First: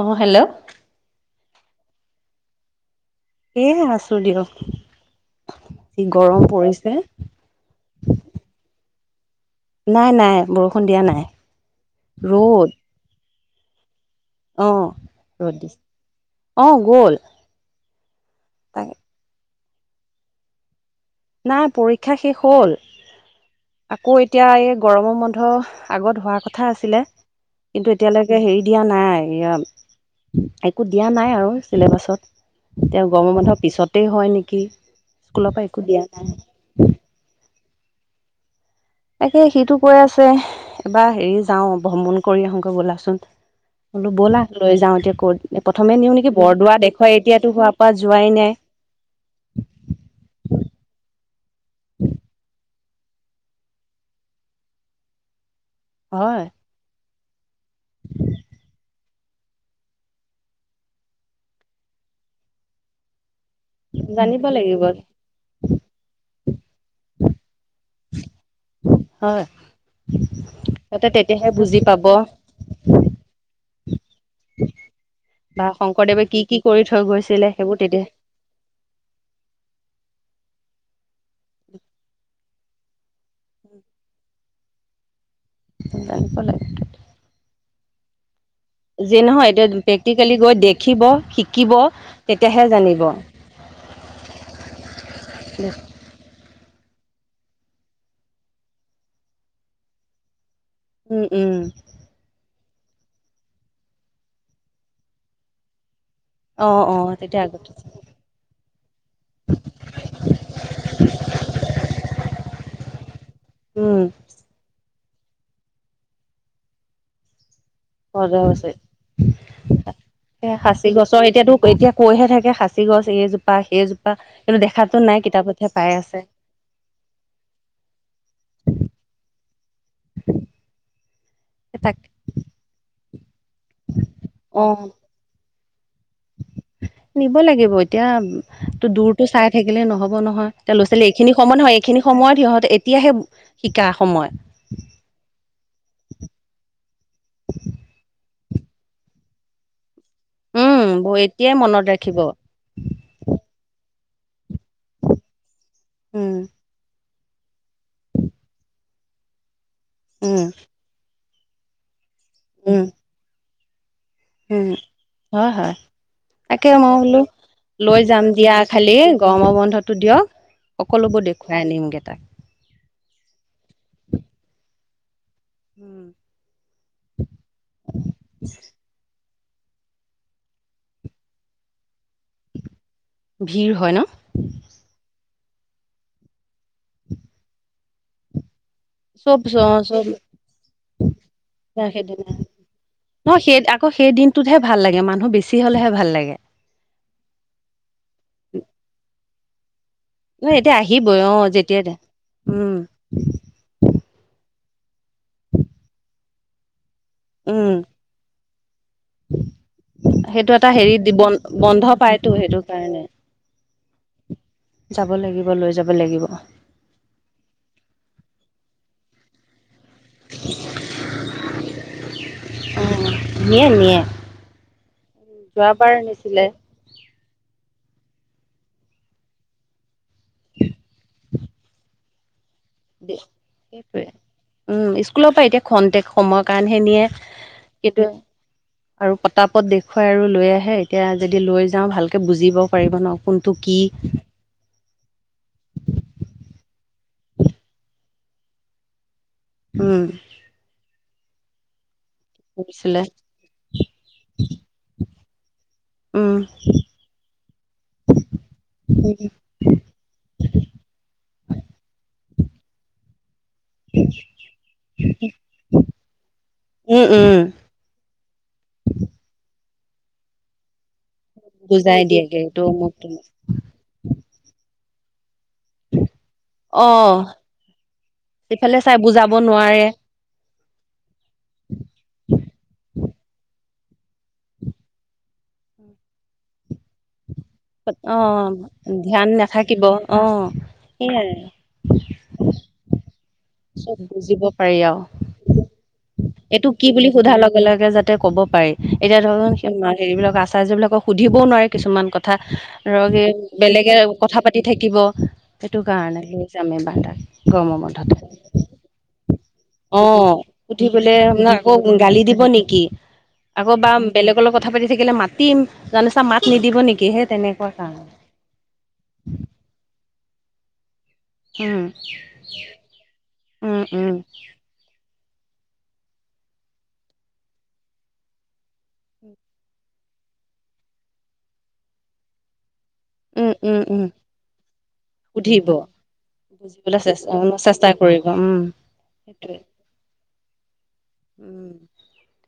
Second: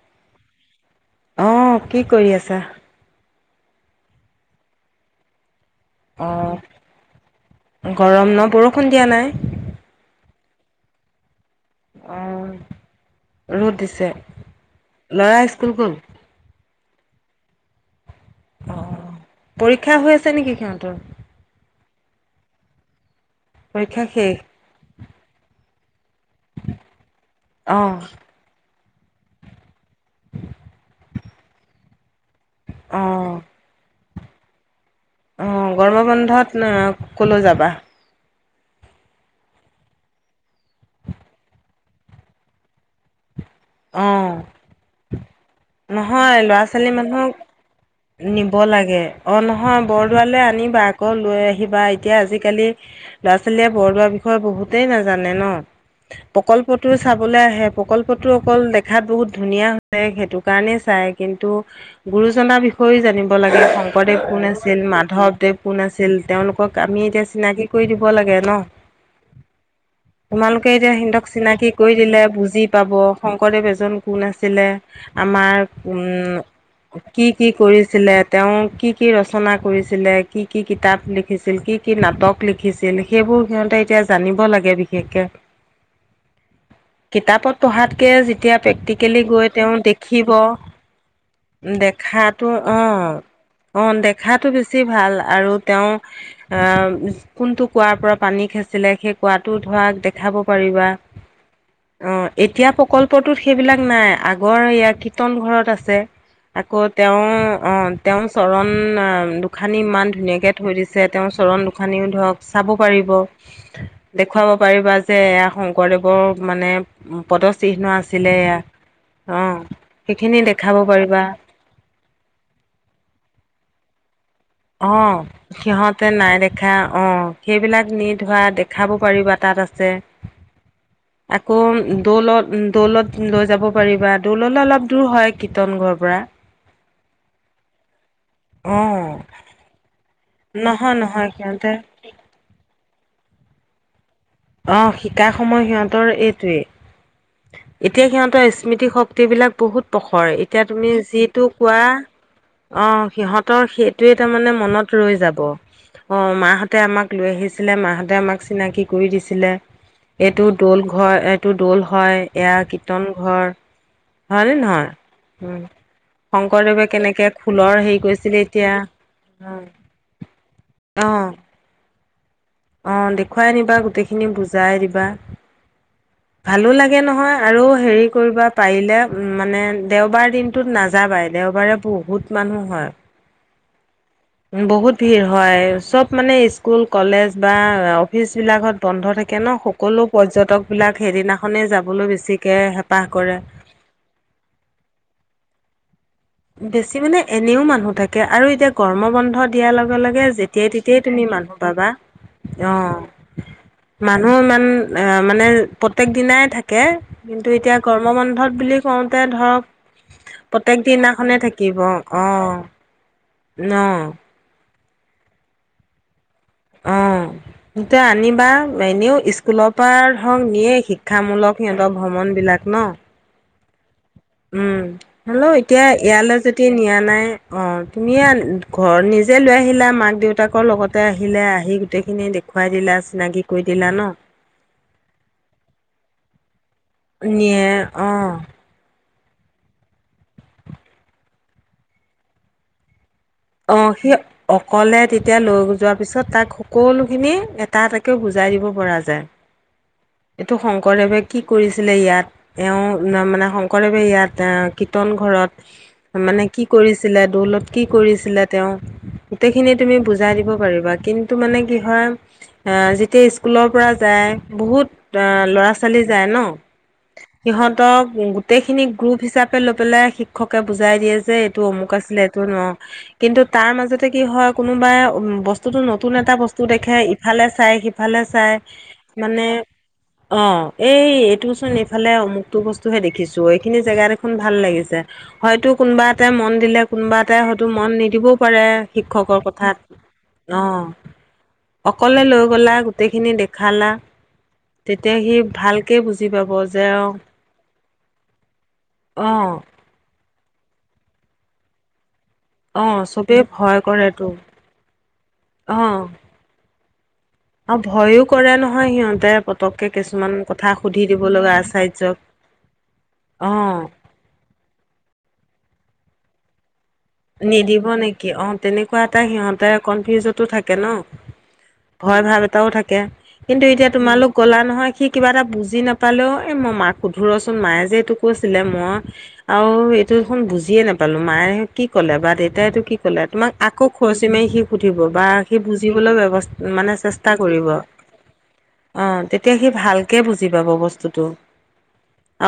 অ অ হেল্ল' অ অ অ, কি কৰি আছা? এ এ এ আছো দিয়ক যি গৰম অ' পৰিছে। গৰম ন বৰষুণ দিয়া নাই। নাই নাই, বৰষুণ দিয়া নাই। উম উ উ ৰ'দ উ, ৰ'দ দিছে। অ অ অ, ল'ৰা ৰ'দ স্কুল দিছে, গ'ল? অ অ অ গ'ল। অ' তাকে। পৰীক্ষা হৈ আছে নেকি সিহঁতৰ। নাই পৰীক্ষা শেষ হ'ল পৰীক্ষা আকৌ শেষ? এতিয়া এই গৰমৰ বন্ধ হা বা। আগত হোৱাৰ কথা আছিলে কিন্তু অ' এতিয়ালৈকে এই হেৰি দিয়া নাই য়া উত একো দিয়া নাই আৰু চিলেবাছত। এতিয়া গৰমৰ অ' বন্ধৰ পিছতেই হয় নেকি। উম স্কুলৰ পৰা উম উ একো গৰম দিয়া নাই বন্ধত ন ন ন ক'লৈ যাবা। তাকে সিটো কৈ আছে হে এ এ এ, এবাৰ হেৰি যাও ভ্ৰমণ কৰি আহোগৈ বোলাচোন। বোলো অ' ব'লা লৈ যাও এতিয়া কত প্ৰথমে নিওঁ নেকি নহয় ল'ৰা বৰদোৱা দেখুৱাই এতিয়াতো হোৱাৰ পৰা যোৱাই নাই। চাব লাগে। অঁ নহয় বৰদোৱালে আনিবা আকৌ লৈ আহিবা এতিয়া আজিকালি হে হে ল'ৰা-ছোৱালীয়ে বৰদোৱাৰ বিষয়ে বহুতেই নাজানে ন। হে এ হয় প্ৰকল্পটো চাবলৈ আহে প্ৰকল্পটোত ইয়াত বহুত ধুনীয়া হৈছে সেইটো কাৰণেই চাই কিন্তু হে এ এ এ গুৰুজনাৰ বিষয়েও জানিব লাগে হে হে। শংকৰদেৱ কোন জানিব আছিল লাগিব মাধৱদেৱ কোন আছিল তেওঁলোকক আমি এতিয়া চিনাকি কৰি দিব লাগে ন। হয় তোমালোকে এতিয়া তাতে সিহঁতক তেতিয়াহে চিনাকি বুজি কৰি পাব দিলেহে বা বুজি পাব। শংকৰদেৱ এজন কোন আছিলে ইহ্ আমাৰ হুম শংকৰদেৱে উ কি উ। কি কৰি থৈ কি কি গৈছিলে সেইবোৰ তেতিয়া কৰিছিলে। তেওঁ কি কি ৰচনা কৰিছিলে কি কি কিতাপ লিখিছিল কি কি নাটক ল কিজে লিখে সেইবোৰ সিহঁতে এতিয়া জানিব লাগে বিশেষকে জানিব লাগে টো কিতাপত পঢ়াতকে যেতিয়া যি প্ৰেক্টিকেলি নহয় গৈ এতিয়া তেওঁ দেখিব প্ৰেক্টিকেলি গৈ দেখিব শিকিব দেখাতো তেতিয়াহে জানিব অঁ অ দেখাটো বেছি ভাল আৰু তেওঁ আ কোনটো কুঁৱাৰ পৰা পানী খাচিলে সেই কুঁৱাটো ধৰা দেখাব পাৰিবা উম উম অ এতিয়া প্ৰকল্পটোত সেইবিলাক নাই আগৰ ইয়া কীৰ্তন ঘৰত আছে। অ আকৌ অ তেওঁ তেতিয়া আগতে অ তেওঁৰ চৰণ আহ দুখানি ইমান ধুনীয়াকে থৈ দিছে তেওঁ চৰণ দুখানীও ধৰক চাব পাৰিব উম দেখুৱাব পাৰিবা যে এয়া শংকৰদেৱৰ মানে পদ চিহ্ন আছে আছিলে বৰদোৱা হৈছে এয়া অঁ সেইখিনি সেই দেখাব সাঁচি গছৰ পাৰিবা এতিয়াতো এতিয়া কৈহে থাকে সাঁচি গছ এইজোপা সেইজোপা কিন্তু দেখাতো অ', নাই কিতাপতহে পাই সিহঁতে আছে। নাই দেখা অ সেইবিলাক নি ধৰা দেখাব পাৰিবা তাত আছে আকৌ তাক দৌলত দৌলত লৈ যাব পাৰিবা দৌললে অ অলপ দূৰ হয় কীৰ্তন ঘৰ পৰা নিব লাগিব এতিয়া তো অ', দূৰতো চাই থাকিলে নহ'ব নহয় এতিয়া ল'ৰা ছোৱালী নহয় এইখিনি সময় সিহঁতে ন এইখিনি সময়ত সিহঁতে এতিয়াহে শিকা সময় অ শিকা সময় সিহঁতৰ এইটোৱেই এতিয়া সিহঁতৰ স্মৃতি শক্তিবিলাক বহুত প্ৰখৰ এতিয়া উম তুমি যিটো এতিয়াই কোৱা মনত ৰাখিব অ সিহঁতৰ সেইটোৱে তাৰমানে মনত ৰৈ যাব অ উম মাহঁতে আমাক লৈ আহিছিলে মাহঁতে আমাক চিনাকি কৰি দিছিলে উম এইটো দৌল ঘৰ এ টো দৌল হয়, এয়া কীৰ্তন ঘৰ। হয়নে উ নহয়? হয় উম, হয় তাকে শংকৰদেৱে মই বোলো কেনেকে খোলৰ হেৰি লৈ যাম কৰিছিলে দিয়া এতিয়া খালি গৰমৰ উম, বন্ধতটো দিয়ক সকলোবোৰ অ', দেখুৱাই আনিমগে তাক অ দেখুৱাই আনিবা গোটেইখিনি বুজাই দিবা। উম ভালো লাগে নহয় আৰু হেৰি কৰিব পাৰিলে উ মানে দেওবাৰ দিন টোত নাযাবাই দেওবাৰে বহুত মানুহ হয় ভিৰ হয় ন বহুত ভিৰ হয় চব মানে স্কুল কলেজ বা অফিচ বিলাকত বন্ধ থাকে চব ন চব সকলো পৰ্যটকবিলাক সেইদিনাখনেই যাবলৈ সেইদিনা বেছিকে হেঁপাহ ন কৰে সেই আকৌ সেই দিন টোতহে ভালাগে মানুহ বেছি হ'লেহে ভাল লাগে বেছি মানে এনেও মানুহ থাকে আৰু এতিয়া গৰ্মবন্ধত দিয়া লগে লগে ন যেতিয়াই এতিয়া তেতিয়াই আহিবই তুমি অ মানুহ যেতিয়া পাবা অ উম মানুহ ইমান আ মানে প্ৰত্যেক দিনাই থাকে কিন্তু উম এতিয়া গৰ্ম বন্ধত বুলি কওঁতে ধৰক সেইটো এটা প্ৰত্যেক হেৰি দিনা বন খনে থাকিব বন্ধ অ পায়তো সেইটো কাৰণে ন যাব লাগিব লৈ যাব লাগিব অ এতিয়া আনিবা এনেও স্কুলৰ পৰা ধৰক নিয়ে শিক্ষামূলক সিহঁতৰ ভ্ৰমণবিলাক ন নিয়ে নিয়ে। উম, হ'লেও এতিয়া যোৱাবাৰ ইয়ালৈ নিছিলে যদি নিয়া নাই অ' তুমিয়ে ঘৰত নিজে লৈ আহিলা, মাক দেউতাকৰ লগতে আহিলে, আহি গোটেই খিনি দেখুৱাই দিলা, চিনাকি কৰি দিলা সেইটোৱে ন'। উম, স্কুলৰ পৰা এতিয়া খন্তে সময়ৰ কাৰণে হে নিয়ে নিয়ে কিন্তু অ', আৰু পতা পত দেখুৱাই আৰু লৈ আহে, এতিয়া যদি লৈ যাওঁ ভালকে বুজিবও পাৰিব ন'। কোনটো কি অ' সিয় অকলে তেতিয়া লৈ যোৱাৰ পিছত তাক সকলোখিনি এটা এটাকে বুজাই দিব পৰা যায়। উম। এইটো শংকৰদেৱে কি কৰিছিলে ইয়াত, কৰিছিলে এওঁ [unintelligible] কৰে বা ইয়াত আ, কীৰ্তন ঘৰত উম মানে কি কৰিছিলে, দৌলত কি কৰি ছিলে তেওঁ, গোটেইখিনি তুমি বুজাই দিব পাৰিবা কিন্তু মানে কি হয় আ, যেতিয়া স্কুলৰ পৰা যায়, বহুত আ, ল'ৰা ছোৱালী যায় ন'। উ, উম। সিহঁতক গোটেইখিনি গ্ৰুপ হিচাপে লৈ পেলাই শিক্ষকে বুজাই দিয়ে যে টো অমুক বুজাই আছিলে, দিয়েগে এইটো ন' মোক তুমি কিন্তু তাৰ মাজতে কি হয় কোনোবাই ব টোতো নতুন এটা বস্তু অ দেখে, ইফালে চাই সিফালে চাই ইফালে চাই বুজাব মানে নোৱাৰে অ' এই এইটোচোন এইফালে অমুকটো বস্তুহে দেখিছোঁ, এইখিনি জেগা দেখোন ভাল লাগিছে। হয়তো কোনবা এটাই মন দিলে, কোনোবা এটাই হয়তো মন নি অ দিবও পাৰে ধ্যান শিক্ষকৰ কথাত, নাথাকিব অ অ'। সেইয়াই অকলে লৈ গ'লা, গোটেইখিনি দেখালা, চব বুজিব পাৰি আৰু তেতিয়া সি ভাল এইটো কি বুলি সোধাৰ লগে লগে যাতে ক'ব পাৰি, এতিয়া অ', ধৰ [unintelligible] হেৰিবলাকৰ আচাৰ্য বিলাকক সুধিবও নোৱাৰে কিছুমান ক অ ৰগে, চবেই ভয় বেলেগে কৰেতো কথা পাতি থাকিব, সেইটো অ'। কাৰণে লৈ যাম এইবাৰ তাক। গৰমৰ বন্ধ [unintelligible] হয় সিহঁতে পতককে কিছুমান অ' কথা উঠি সুধি ক'লে দিব [unintelligible] লগা আকৌ আচাৰ্যক। গালি দিব নেকি, আকৌ অ', বা বেলেগৰ লগত কথা পাতি থাকিলে মাতিম, জানো চা মাত নিদিব নেকি হে নিদিব নেকি, অ' তেনেকুৱা এটা সিহঁতে কনফিউজতো থাকে ন'। ভয় ভাৱ এটাও থাকে কিন্তু উম উম এতিয়া উম তোমালোক ক'লা নহয় সি কিবা এটা বুজি নাপালেও এই মই মাক শুধো ৰচোন, মায়ে যে এইটো কৈছিলে মই আৰু এইটো দেখোন বুজিয়ে নাপালোঁ, মায়ে কি ক'লে বা দেউেতাই এইটো কি চলে উম তোমাক উম আকৌ উম খৰচী মাৰি সি সুধিব বা সি সুধিব বুজিবলৈ ব্যৱ মানে চেষ্টা কৰিব। চেষ্টা কৰিব। উম অ' তেতিয়া সেইটোৱে সি ভালকে বুজি পাব বস্তু টো উম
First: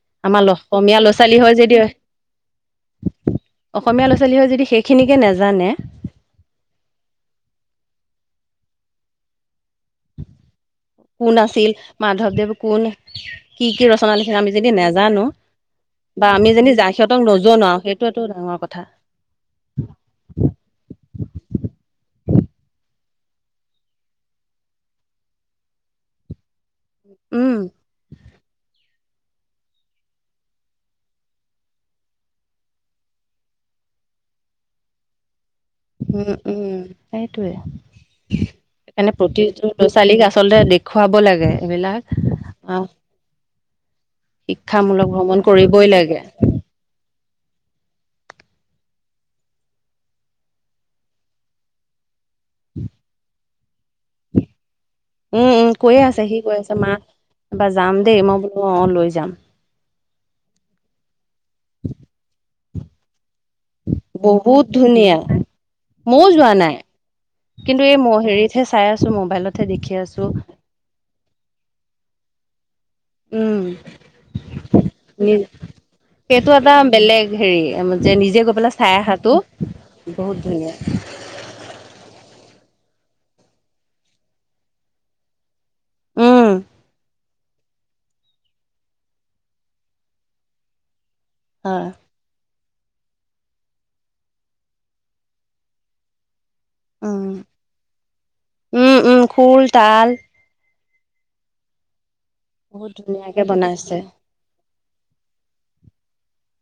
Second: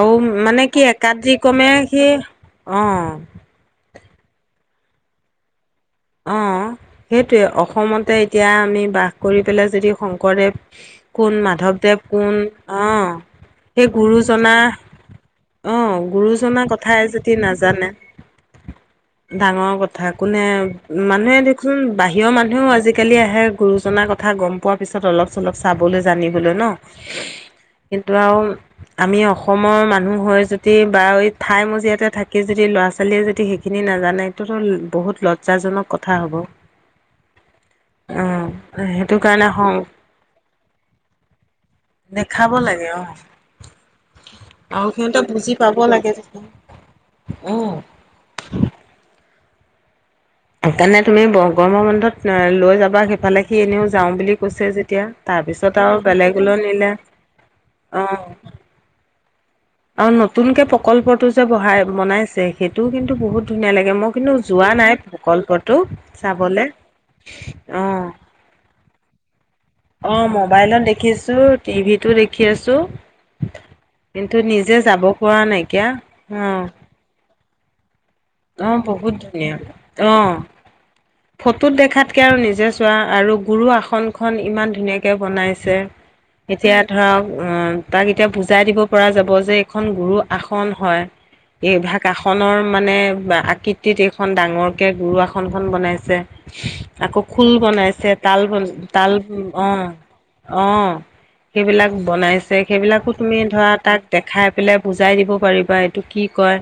আৰু আমাৰ মানে কি অসমীয়া ল'ৰা ছোৱালী হয় একাদিক্ৰমে যদি সি, অ'। অসমীয়া ল'ৰা ছোৱালী হৈ যদি সেইখিনিকে নেজানে অ' সেইটোৱে। অসমতে এতিয়া আমি বাস কৰি পেলাই যদি শংকৰদেৱ কোন মাধৱদেৱ কোন অ' কি কি সেই ৰচনা লিখিলে আমি গুৰুজনা যদি নেজানো অ' বা আমি গুৰুজনাৰ যদি যা কথাই সিহঁতক যদি নজনাও নাজানে সেইটোৱেতো ডাঙৰ কথা ডাঙৰ কথা কোনে মানুহে দেখোন বাহিৰৰ মানুহেও আজিকালি আহে গুৰুজনাৰ কথা গম পোৱাৰ পিছত অলপ। চলপ চাবলৈ জানিবলৈ ন'। উম। কিন্তু আৰু আমি অসমৰ মানুহ হৈ যদি বা ঠাই মজিয়াতে থাকি যদি ল'ৰা ছোৱালীয়ে যদি হেই সিনি। সেই নাজানেটোতো বহুত লজ্জাজনক। কথা উম হ'ব। উম সেইটোৱে। উম, সেইকাৰণে সেইটো কাৰণে প্ৰতিটো সং ল'ৰা ছোৱালীক আচলতে দেখুৱাব লাগে এইবিলাক দেখাব আহ। লাগে অ, আৰু শিক্ষামূলক সিহঁতে ভ্ৰমণ বুজি পাব কৰিবই লাগে। উম। সেইকাৰণে তুমি গৰমৰ বন্ধত লৈ যাবা সিফালে সি এনেও যাওঁ বুলি কৈছে যেতিয়া। উম উম তাৰপিছত আৰু কৈয়ে আছে সি কৈ বেলেগলৈ আছে নিলে মা এবাৰ যাম দেই মই বোলো অ লৈ যাম। অ নতুনকে প্ৰকল্পটো যে বহাই বনাইছে সেইটোও কিন্তু বহুত ধুনীয়া লাগে মই কিন্তু বহুত যোৱা নাই ধুনীয়া প্ৰকল্পটো ময়ো যোৱা চাবলৈ। নাই কিন্তু এই মই হেৰিতহে চাই আছো মোবাইলত। অ মোবাইলত দেখিছো টিভিতো দেখি আছো। উম। কিন্তু নিজে যাব নি পৰা নাইকিয়া অ, সেইটো এটা বেলেগ হেৰি যে নিজে গৈ অ, পেলাই চাইয়ে বহুত অহাতো। ধুনীয়া তটো বহুত অ, ধুনীয়া। ফটোত দেখাতকে আৰু নিজে চোৱা আৰু গুৰু আসনখন ইমান ধুনীয়াকে বনাইছে। উম, এতিয়া ধৰক তাক এতিয়া বুজাই দিব পৰা যাব যে এইখন গুৰু আসন হয়। [inaudible] এইভাগ আসনৰ মানে আকৃতিত এইখন ডাঙৰ কে গুৰু আসন খন বনাইছে। আকৌ উম, খোল বনাইছে তাল বনাই উম, তাল উম খোল, অ তাল অ সেইবিলাক বনাইছে বহুত সেইবিলাকো তুমি ধুনীয়াকে ধৰা বনাইছে। তাক দেখাই পেলাই বুজাই দিব পাৰিবা এইটো কি কয়।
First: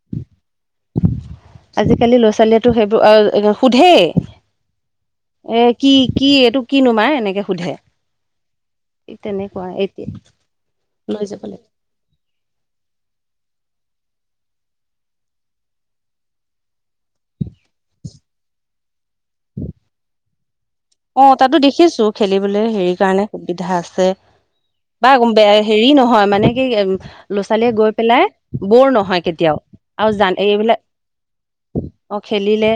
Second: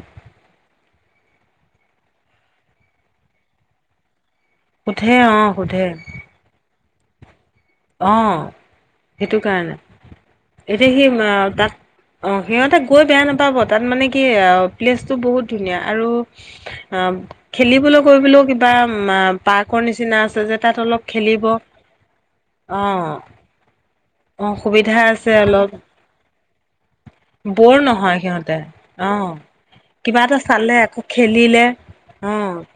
আজিকালি ল'ৰা ছোৱালীয়েতো সেইবোৰ সোধে অ' সোধেই এ সোধে কি কি এইটো কি নো মা এনেকে সোধে। অ সেইটো তেনেকুৱা কাৰণে এতিয়া এতিয়া সি তাত‌ অ সিহঁতে গৈ বেয়া নাপাব তাত মানে কি প্লেচটো বহুত ধুনীয়া আৰু অ খেলিবলৈ কৰিবলৈও কিবা পাৰ্ক নিচিনা আছে যে তাত অলপ অ খেলিব তাতো দেখিছো খেলিবলৈ অ হেৰি কাৰণে সুবিধা আছে। অ সুবিধা বা আছে অলপ হেৰি নহয় মানে কি ল'ৰা ছোৱালীয়ে বৰ গৈ নহয় পেলাই সিহঁতে বৰ অ নহয় কেতিয়াও। আৰু কিবা এটা জান চালে এইবিলাক আকৌ খেলিলে অ খেলিলে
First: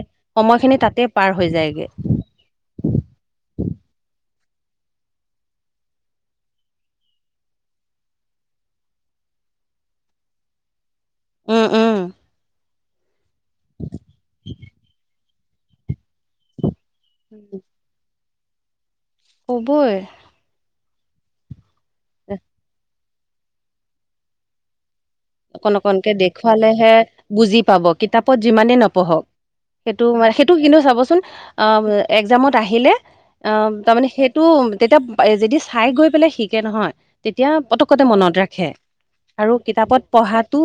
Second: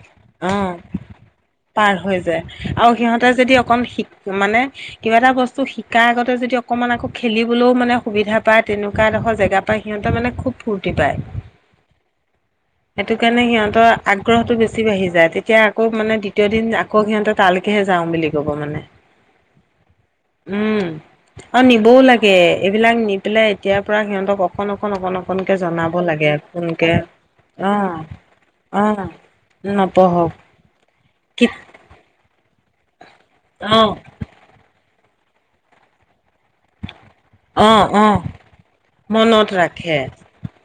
অ সময় খিনি তাতে পাৰ হৈ যায়গে। পাৰ হৈ যায় আৰু সিহঁতে যদি অকণ শিক মানে কিবা এটা বস্তু শিকা আগতে যদি অকমান আকৌ খেলিবলৈও মানে সুবিধা পায় তেনেকুৱা এডোখৰ জেগা সিহঁতে মানে খুব ফূৰ্তি পায়। উম, উম। সেইটো কাৰণে সিহঁতৰ আগ্ৰহতটো বেছি বাঢ়ি যায় তেতিয়া আকৌ মানে দ্বিতীয় দিন আকৌ সিহঁতে তালৈকে যায়। যাওঁ বুলি ক'ব মানে। হ'ব য়ে। উম আৰু নিবও লাগে এইবিলাক নি পেলাই এতিয়াৰ পৰা সিহঁতক অকণ অকণ অকণ অক অকন অকনকে দেখুৱালেহে বুজি পাব কিতাপত অ যিমানেই অ নপঢ়ক। সেইটো মান নপঢ়ক সেইটো কিন্তু চাবচোন কি অ একজামত আহিলে অ তাৰমানে সেইটো টো তেতিয়া যদি চাই গৈ পেলাই শিকে নহয় তেতিয়া অ পতককতে অ মনত ৰাখে মনত আৰু কিতাপত ৰাখে পঢ়াটো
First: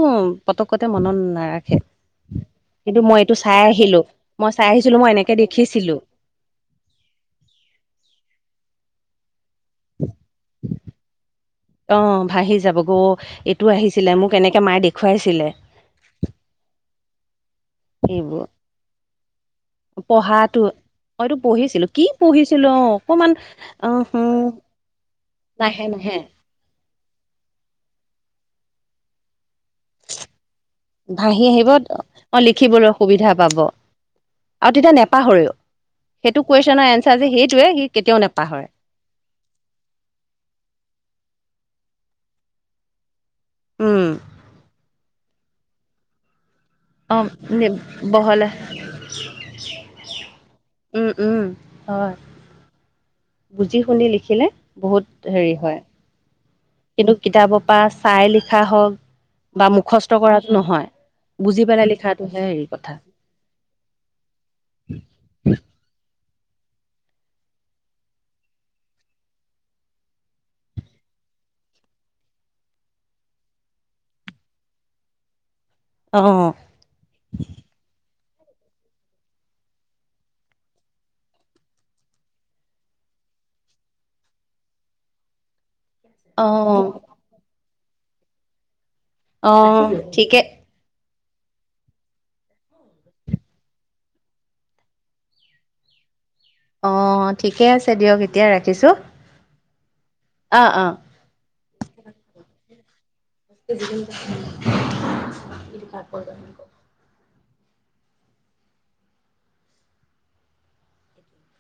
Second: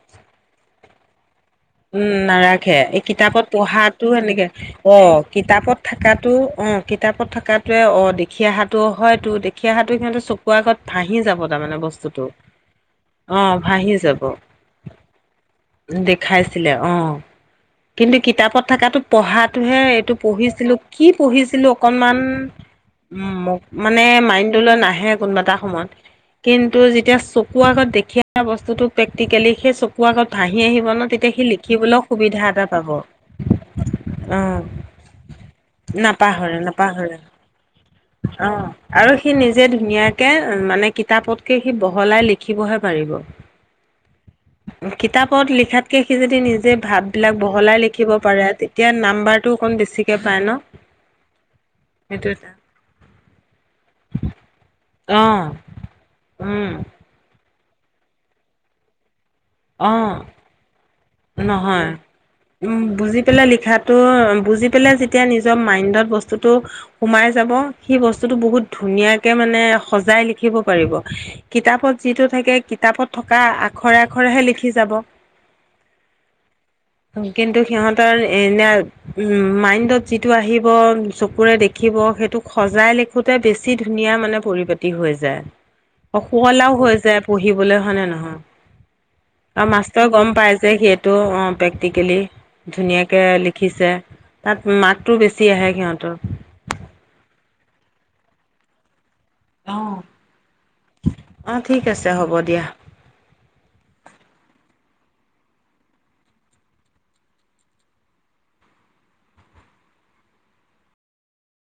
পতকতে মনত নাৰাখে। উম নাৰাখে কিন্তু এই মই এইটো কিতাপত চাই আহিলো পঢ়াতো এনেকে মই চাই অ আহিছিলো মই এনেকে কিতাপত দেখিছিলো থকাত। তো অ কিতাপত থকাটোৱে অ দেখি অহাতো হয়তো দেখি অহাটোৱে সিহঁতৰ চকুৰ আগত ভাহি যাব তাৰমানে অ বস্তুটো ভাহি যাবগৈ অ এইটো ভাহি আহিছিলে যাব মোক এনেকে মায়ে দেখুৱাইছিলে দেখাইছিলে অ কিন্তু এইবোৰ কিতাপত থকাতো পঢ়াটোহে এইটো পঢ়াটো পঢ়িছিলো কি মইতো পঢ়িছিলো কি অকনমান পঢ়িছিলো অ উ অকমান মোক অ মানে হুম মাইণ্ডটোলৈ নাহে কোনোবা এটা নাহে সময়ত নাহে কিন্তু যেতিয়া চকুৰ আগত দেখি অহা বস্তুটো প্ৰেক্টিকেলি সেই চকুৰ আগত ভাহি আহিব ন তেতিয়া সি ভাহি আহিব লিখিবলৈ অ সুবিধা এটা পাব লিখিবলৈ সুবিধা পাব অ আৰু তেতিয়া নপাহৰেও সেইটো নাপাহৰে কুৱেশ্বনৰ নাপাহৰে এনঞ্চাৰ যে সেইটোৱে সি কেতিয়াও অ নেপাহৰে আৰু সি নিজে ধুনীয়াকে মানে কিতাপতকে সি বহলাই লিখিবহে পাৰিব উম কিতাপত লিখাতকে সি যদি নিজে অ ভাববিলাক বহলাই লিখিব বহলে পাৰে তেতিয়া নাম্বাৰটো অকণ বেছিকৈ পায় ন। উম উম হয়। সেইটো এটা বুজি শুনি লিখিলে বহুত অঁ হেৰি হয় উম কিন্তু কিতাপৰ পৰা চাই লিখা হওক বা অঁ মুখস্থ কৰাটো নহয় বুজি নহয় পেলাই লিখটোহে হেৰি উম কথা বুজি পেলাই লিখাটো বুজি পেলাই যেতিয়া নিজৰ মাইণ্ডত বস্তুটো সোমাই যাব সি বস্তুটো বহুত ধুনীয়াকে মানে সজাই লিখিব পাৰিব কিতাপত যিটো থাকে কিতাপত থকা আখৰে আখৰেহে লিখি যাব অ কিন্তু সিহঁতৰ এনে উম মাইণ্ডত যিটো আহিব চকুৰে দেখিব সেইটোক সজাই লি খোতে বেছি ধুনীয়া মানে পৰিপাটি হৈ যায় [inaudible] অ সুৱলাও হৈ যায় পঢ়িবলৈ হয় নে নহয় অ আৰু মাষ্টৰে গম ঠিকে পাই যে সেইটো অ প্ৰেক্টিকেলি ধুনীয়াকে লিখিছে তাত মাৰ্কটো বেছি আহে সিহঁতৰ অ ঠিকে আছে দিয়ক এতিয়া ৰাখিছো অ অ অ ঠিক আছে হ'ব দিয়া [unintelligible]